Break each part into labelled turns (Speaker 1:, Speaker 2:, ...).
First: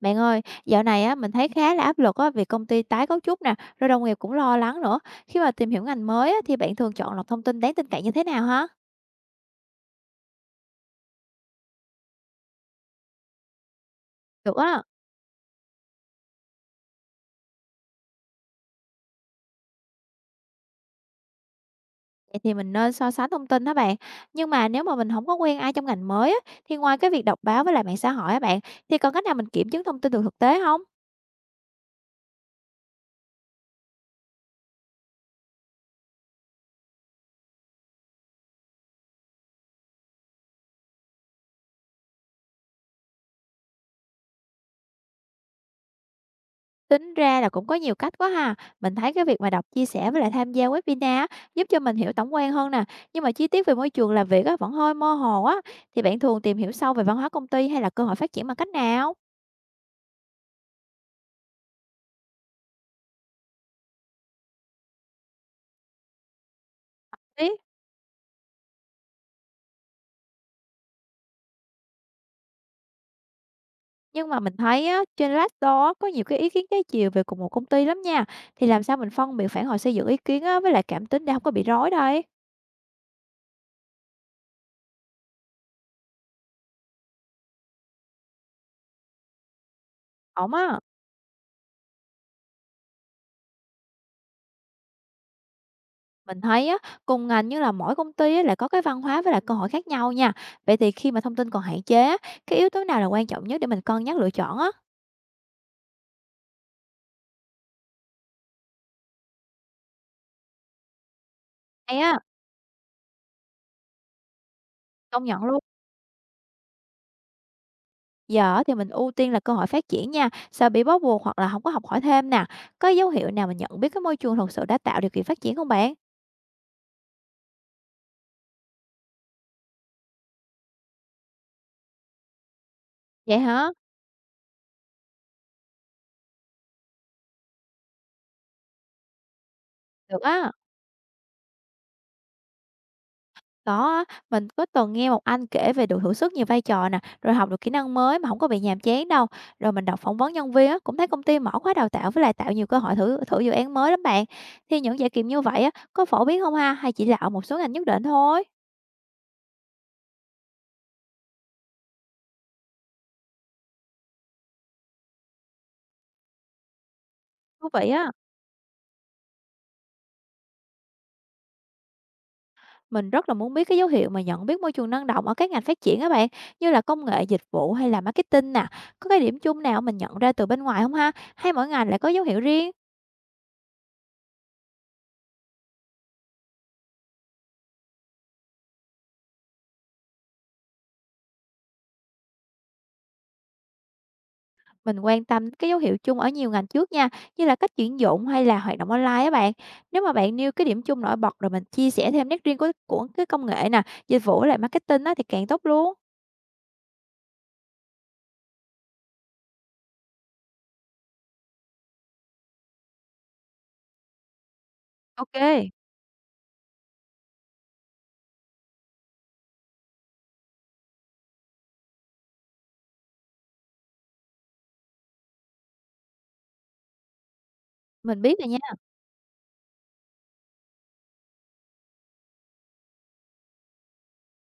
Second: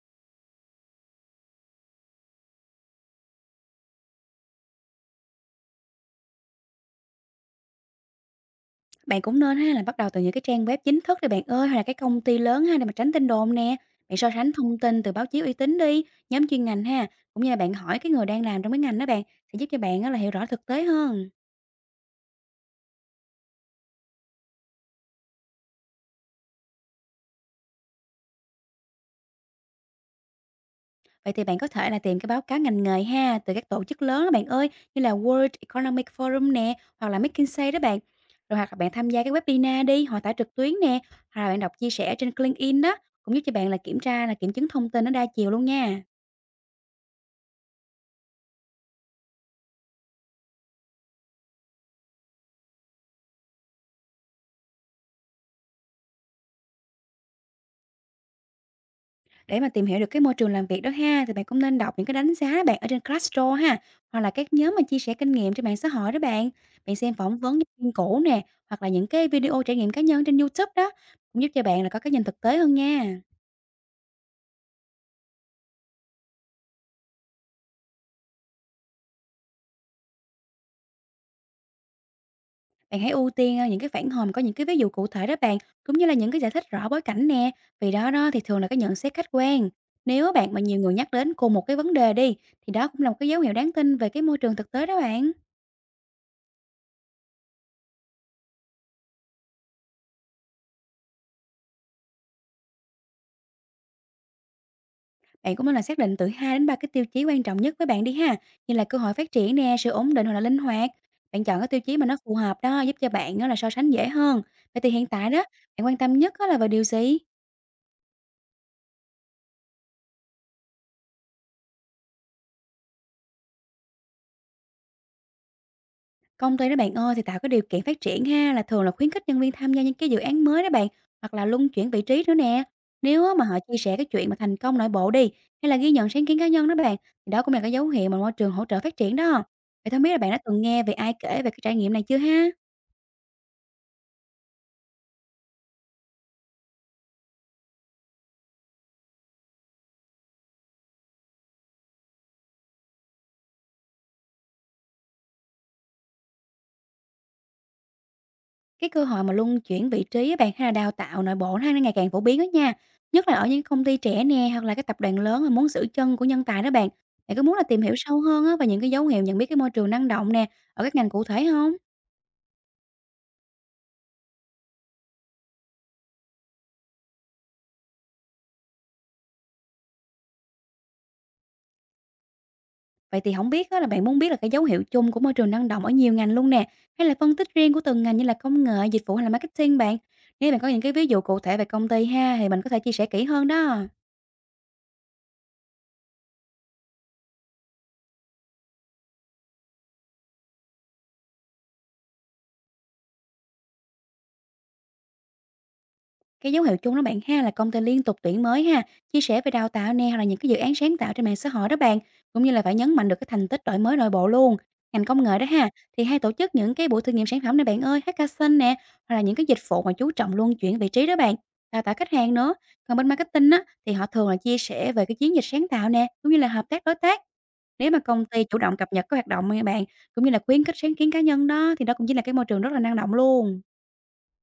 Speaker 1: Bạn ơi, dạo này á mình thấy khá là áp lực á vì công ty tái cấu trúc nè, rồi đồng nghiệp cũng lo lắng nữa. Khi mà tìm hiểu ngành mới á thì bạn thường chọn lọc thông tin đáng tin cậy như thế nào hả?
Speaker 2: Bạn cũng nên ha là bắt đầu từ những cái trang web chính thức đi bạn ơi, hay là cái công ty lớn ha để mà tránh tin đồn nè. Bạn so sánh
Speaker 1: Được
Speaker 2: thông
Speaker 1: á,
Speaker 2: tin từ báo chí uy tín đi, nhóm chuyên ngành ha, cũng như là bạn hỏi cái người đang làm trong cái ngành đó bạn sẽ giúp cho bạn á là hiểu rõ thực tế hơn.
Speaker 1: vậy thì mình nên so sánh thông tin đó bạn. Nhưng mà nếu mà mình không có quen ai trong ngành mới á thì ngoài cái việc đọc báo với lại mạng xã hội á bạn thì còn cách nào mình kiểm chứng thông tin từ thực tế không?
Speaker 2: Vậy thì bạn có thể là tìm cái báo cáo ngành nghề ha từ các tổ chức lớn đó bạn ơi, như là World Economic Forum nè, hoặc là McKinsey đó bạn. Rồi hoặc là bạn tham gia cái webinar đi, họ tải trực tuyến nè, hoặc là bạn đọc chia sẻ trên LinkedIn đó, cũng giúp cho bạn là kiểm tra là kiểm chứng thông tin nó đa chiều luôn nha.
Speaker 1: Tính ra là cũng có nhiều cách quá ha. Mình thấy cái việc mà đọc chia sẻ với lại tham gia webinar á, giúp cho mình hiểu tổng quan hơn nè. Nhưng mà chi tiết về môi trường làm việc á, vẫn hơi mơ hồ á. Thì bạn thường tìm hiểu sâu về văn hóa công ty hay là cơ hội phát triển bằng cách nào?
Speaker 2: Để mà tìm hiểu được cái môi trường làm việc đó ha, thì bạn cũng nên đọc những cái đánh giá bạn ở trên Glassdoor ha, hoặc là các nhóm mà chia sẻ kinh nghiệm trên mạng xã hội đó bạn. Bạn xem phỏng vấn nhân
Speaker 1: Ý,
Speaker 2: viên cũ nè, hoặc là những cái video trải nghiệm cá nhân trên YouTube đó, cũng giúp cho bạn là có cái nhìn thực tế hơn nha.
Speaker 1: nhưng mà mình thấy á, trên Glassdoor á, có nhiều cái ý kiến trái chiều về cùng một công ty lắm nha. Thì làm sao mình phân biệt phản hồi xây dựng ý kiến á, với lại cảm tính để không có bị rối đây?
Speaker 2: Bạn hãy ưu tiên những cái phản hồi mà có những cái ví dụ cụ thể đó bạn, cũng như là những cái giải thích rõ bối cảnh nè, vì đó đó thì thường là cái nhận xét khách quan. Nếu bạn
Speaker 1: Ổn
Speaker 2: mà
Speaker 1: á.
Speaker 2: nhiều người nhắc đến cùng một cái vấn đề đi, thì đó cũng là một cái dấu hiệu đáng tin về cái môi trường thực tế đó bạn.
Speaker 1: Mình thấy á, cùng ngành như là mỗi công ty á, lại có cái văn hóa với lại cơ hội khác nhau nha. Vậy thì khi mà thông tin còn hạn chế á, cái yếu tố nào là quan trọng nhất để mình cân nhắc lựa chọn á?
Speaker 2: Bạn cũng nên là xác định từ 2 đến 3 cái tiêu chí quan trọng nhất với bạn đi ha, như là cơ hội phát triển nè, sự ổn định hoặc là linh hoạt. Bạn chọn cái tiêu chí
Speaker 1: Hay
Speaker 2: mà nó
Speaker 1: á,
Speaker 2: phù hợp đó, giúp cho bạn á là so sánh dễ hơn. Vậy thì hiện
Speaker 1: công
Speaker 2: tại đó,
Speaker 1: nhận luôn.
Speaker 2: bạn quan tâm nhất á là vào điều gì?
Speaker 1: Giờ á thì mình ưu tiên là cơ hội phát triển nha, sợ bị bó buộc hoặc là không có học hỏi thêm nè. Có dấu hiệu nào mình nhận biết cái môi trường thật sự đã tạo điều kiện phát triển không bạn?
Speaker 2: Công ty đó bạn ơi thì tạo cái điều kiện phát triển ha, là thường là khuyến khích nhân viên tham gia những cái dự án mới đó bạn, hoặc là luân chuyển vị trí nữa nè. Nếu á
Speaker 1: Vậy
Speaker 2: mà họ
Speaker 1: hả?
Speaker 2: chia sẻ cái chuyện mà thành công nội bộ đi, hay là ghi nhận sáng kiến cá nhân đó bạn, thì đó cũng là cái dấu hiệu mà môi trường hỗ trợ phát triển đó. Vậy không biết là
Speaker 1: Được
Speaker 2: bạn đã
Speaker 1: á.
Speaker 2: từng nghe về ai kể về cái trải nghiệm này chưa ha?
Speaker 1: Có á, mình có từng nghe một anh kể về được thử sức nhiều vai trò nè, rồi học được kỹ năng mới mà không có bị nhàm chán đâu. Rồi mình đọc phỏng vấn nhân viên á, cũng thấy công ty mở khóa đào tạo với lại tạo nhiều cơ hội thử thử dự án mới lắm bạn. Thì những trải nghiệm như vậy á, có phổ biến không ha? Hay chỉ là ở một số ngành nhất định thôi?
Speaker 2: Cái cơ hội mà luân chuyển vị trí á bạn, hay là đào tạo nội bộ nó ngày càng phổ biến đó nha, nhất là ở những công ty trẻ nè, hoặc là các tập đoàn lớn mà muốn giữ chân của nhân tài đó bạn. Bạn có muốn là
Speaker 1: Thú
Speaker 2: tìm
Speaker 1: vị
Speaker 2: hiểu
Speaker 1: á,
Speaker 2: sâu hơn á về những cái dấu hiệu nhận biết cái môi trường năng động nè, ở các ngành cụ thể không?
Speaker 1: mình rất là muốn biết cái dấu hiệu mà nhận biết môi trường năng động ở các ngành phát triển á bạn, như là công nghệ, dịch vụ hay là marketing nè. Có cái điểm chung nào mình nhận ra từ bên ngoài không ha? Hay mỗi ngành lại có dấu hiệu riêng?
Speaker 2: Vậy thì không biết á là bạn muốn biết là cái dấu hiệu chung của môi trường năng động ở nhiều ngành luôn nè, hay là phân tích riêng của từng ngành như là công nghệ, dịch vụ hay là marketing bạn? Nếu bạn có những cái ví dụ cụ thể về công ty ha, thì mình có thể chia sẻ kỹ hơn đó.
Speaker 1: Mình quan tâm đến cái dấu hiệu chung ở nhiều ngành trước nha, như là cách tuyển dụng hay là hoạt động online á bạn. Nếu mà bạn nêu cái điểm chung nổi bật rồi mình chia sẻ thêm nét riêng của cái công nghệ nè, dịch vụ với lại marketing á thì càng tốt luôn.
Speaker 2: Cái dấu hiệu chung đó bạn ha là công ty liên tục tuyển mới ha, chia sẻ về đào tạo nè hoặc là những cái dự án sáng tạo trên mạng xã hội đó bạn, cũng như là phải nhấn mạnh được cái thành tích đổi mới nội bộ luôn. Ngành công nghệ đó ha
Speaker 1: Ok.
Speaker 2: thì hay tổ chức những cái buổi thử nghiệm sản phẩm này bạn ơi, hackathon nè, hoặc là những cái dịch vụ mà chú trọng luôn chuyển vị trí đó bạn, đào tạo khách hàng nữa. Còn bên marketing á thì họ thường là chia sẻ về cái chiến dịch sáng tạo nè, cũng như là hợp tác đối tác. Nếu mà
Speaker 1: Mình
Speaker 2: công
Speaker 1: biết
Speaker 2: ty
Speaker 1: rồi
Speaker 2: chủ
Speaker 1: nha,
Speaker 2: động cập nhật các hoạt động như bạn cũng như là khuyến khích sáng kiến cá nhân đó thì đó cũng chính là cái môi trường rất là năng động luôn.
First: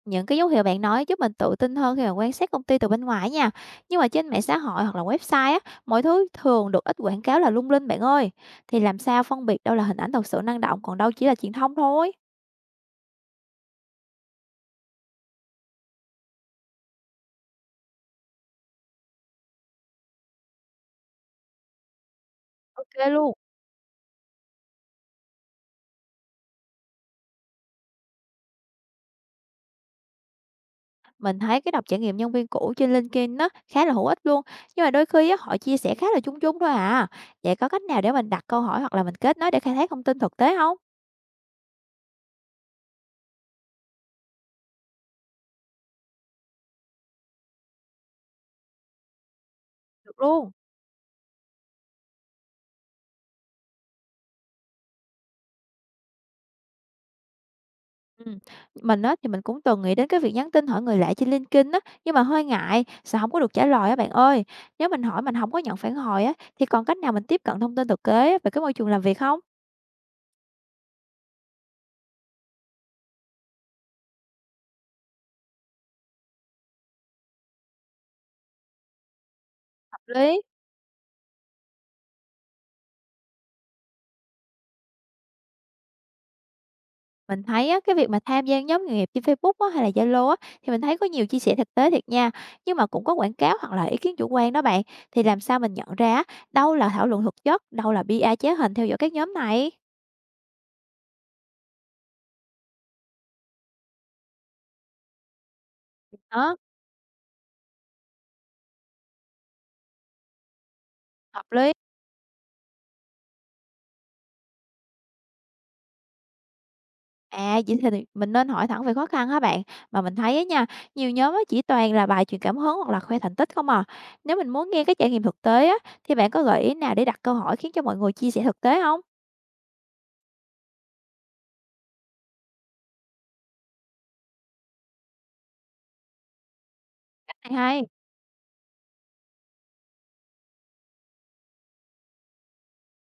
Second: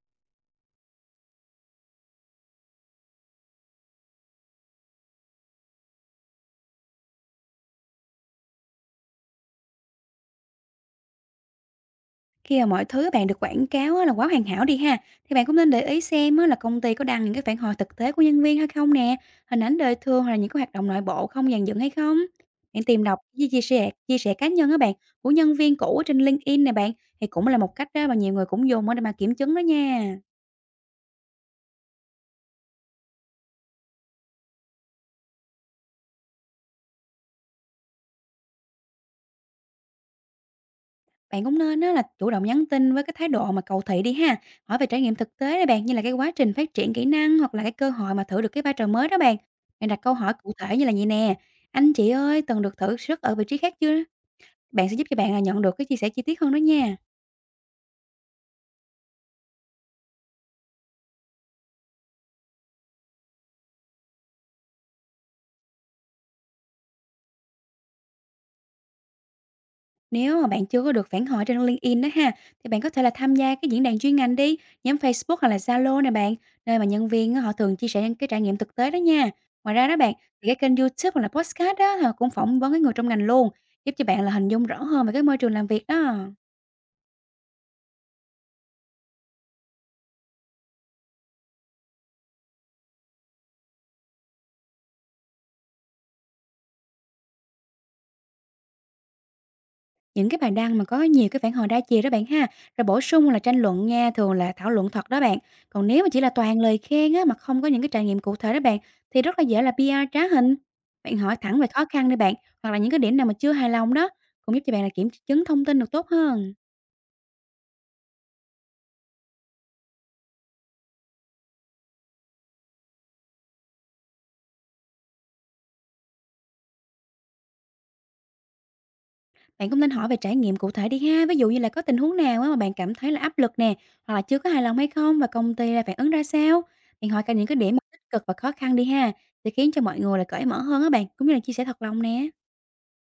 Speaker 1: những cái dấu hiệu bạn nói giúp mình tự tin hơn khi mà quan sát công ty từ bên ngoài nha. Nhưng mà trên mạng xã hội hoặc là website á, mọi thứ thường được ít quảng cáo là lung linh bạn ơi. Thì làm sao phân biệt đâu là hình ảnh thật sự năng động còn đâu chỉ là truyền thông thôi.
Speaker 2: Khi mà mọi thứ bạn được quảng cáo á là quá hoàn hảo đi ha, thì bạn cũng nên để ý xem á là công ty có đăng những cái phản hồi thực tế của nhân viên hay không nè, hình ảnh đời thường hoặc là những cái hoạt động nội bộ không dàn dựng hay không. Bạn
Speaker 1: Ok
Speaker 2: tìm đọc
Speaker 1: luôn.
Speaker 2: chia chia sẻ cá nhân á bạn của nhân viên cũ ở trên LinkedIn nè bạn thì cũng là một cách đó mà nhiều người cũng dùng á để mà kiểm chứng đó nha.
Speaker 1: Mình thấy cái đọc trải nghiệm nhân viên cũ trên LinkedIn nó khá là hữu ích luôn, nhưng mà đôi khi á, họ chia sẻ khá là chung chung thôi à. Vậy có cách nào để mình đặt câu hỏi hoặc là mình kết nối để khai thác thông tin thực tế không?
Speaker 2: Bạn cũng nên á là chủ động nhắn tin với cái thái độ mà cầu thị đi ha, hỏi về trải nghiệm thực tế đó bạn, như là cái quá trình phát triển kỹ năng hoặc là cái cơ hội mà thử được cái vai trò mới đó bạn. Bạn đặt câu
Speaker 1: Được
Speaker 2: hỏi cụ
Speaker 1: luôn.
Speaker 2: thể như là vậy nè, anh chị ơi từng được thử sức ở vị trí khác chưa? Bạn sẽ giúp cho bạn là nhận được cái chia sẻ chi tiết hơn đó nha.
Speaker 1: Ừ. Mình á, thì mình cũng từng nghĩ đến cái việc nhắn tin hỏi người lạ trên LinkedIn á, nhưng mà hơi ngại, sợ không có được trả lời á bạn ơi. Nếu mình hỏi mình không có nhận phản hồi á, thì còn cách nào mình tiếp cận thông tin thực tế về cái môi trường làm việc không?
Speaker 2: Nếu mà bạn chưa có được phản hồi trên LinkedIn đó ha, thì bạn có thể là tham gia cái diễn đàn chuyên ngành đi, nhóm Facebook hoặc là Zalo nè bạn, nơi mà nhân viên á, họ thường chia sẻ những cái trải nghiệm thực tế đó nha. Ngoài ra đó
Speaker 1: Hợp
Speaker 2: bạn,
Speaker 1: lý.
Speaker 2: thì cái kênh YouTube hoặc là podcast đó họ cũng phỏng vấn cái người trong ngành luôn, giúp cho bạn là hình dung rõ hơn về cái môi trường làm việc đó.
Speaker 1: Mình thấy á, cái việc mà tham gia nhóm nghề nghiệp trên Facebook á, hay là Zalo á, thì mình thấy có nhiều chia sẻ thực tế thiệt nha, nhưng mà cũng có quảng cáo hoặc là ý kiến chủ quan đó bạn. Thì làm sao mình nhận ra á, đâu là thảo luận thực chất, đâu là PR chế hình theo dõi các nhóm này?
Speaker 2: Những cái bài đăng mà có nhiều cái phản hồi đa chiều đó bạn ha, rồi bổ sung là tranh luận nha, thường là thảo luận thật đó bạn. Còn nếu mà chỉ là
Speaker 1: Đó,
Speaker 2: toàn lời khen á, mà không có những cái trải nghiệm cụ thể đó bạn, thì rất là dễ là PR trá hình. Bạn hỏi
Speaker 1: hợp
Speaker 2: thẳng về
Speaker 1: lý.
Speaker 2: khó khăn đi bạn, hoặc là những cái điểm nào mà chưa hài lòng đó, cũng giúp cho bạn là kiểm chứng thông tin được tốt hơn.
Speaker 1: À, vậy thì mình nên hỏi thẳng về khó khăn hả bạn? Mà mình thấy á nha, nhiều nhóm á chỉ toàn là bài truyền cảm hứng hoặc là khoe thành tích không à. Nếu mình muốn nghe cái trải nghiệm thực tế á, thì bạn có gợi ý nào để đặt câu hỏi khiến cho mọi người chia sẻ thực tế không?
Speaker 2: Bạn cũng nên hỏi về trải nghiệm cụ thể đi ha, ví dụ như là có tình huống nào á, mà bạn cảm thấy là áp lực nè, hoặc là chưa có hài lòng hay không và công ty là phản ứng ra sao. Bạn hỏi cả những
Speaker 1: Cách này
Speaker 2: cái điểm mà
Speaker 1: hay.
Speaker 2: tích cực và khó khăn đi ha, sẽ khiến cho mọi người là cởi mở hơn á bạn, cũng như là chia sẻ thật lòng nè.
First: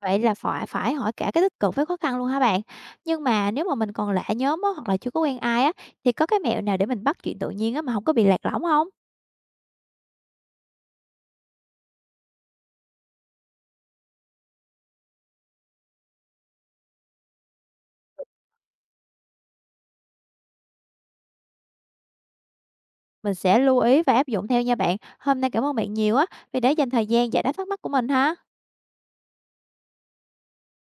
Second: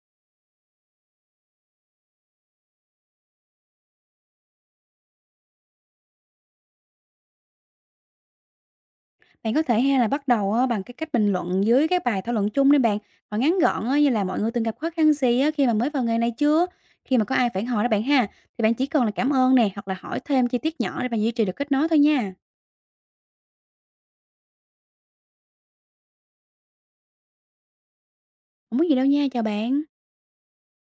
Speaker 1: Vậy là phải phải hỏi cả cái tích cực với khó khăn luôn hả bạn? Nhưng mà nếu mà mình còn lạ nhóm á, hoặc là chưa có quen ai á, thì có cái mẹo nào để mình bắt chuyện tự nhiên á, mà không có bị lạc lõng không?
Speaker 2: Bạn có thể hay là bắt đầu á, bằng cái cách bình luận dưới cái bài thảo luận chung đi bạn. Họ ngắn gọn á, như là mọi người từng gặp khó khăn gì á, khi mà mới vào nghề này chưa? Khi mà có ai phản hồi đó bạn ha, thì bạn chỉ cần là cảm ơn nè, hoặc là hỏi thêm chi tiết nhỏ để bạn duy trì được kết nối thôi nha.
Speaker 1: Mình sẽ lưu ý và áp dụng theo nha bạn. Hôm nay cảm ơn bạn nhiều á, vì đã dành thời gian giải đáp thắc mắc của mình ha.
Speaker 2: Không có gì đâu nha, chào bạn.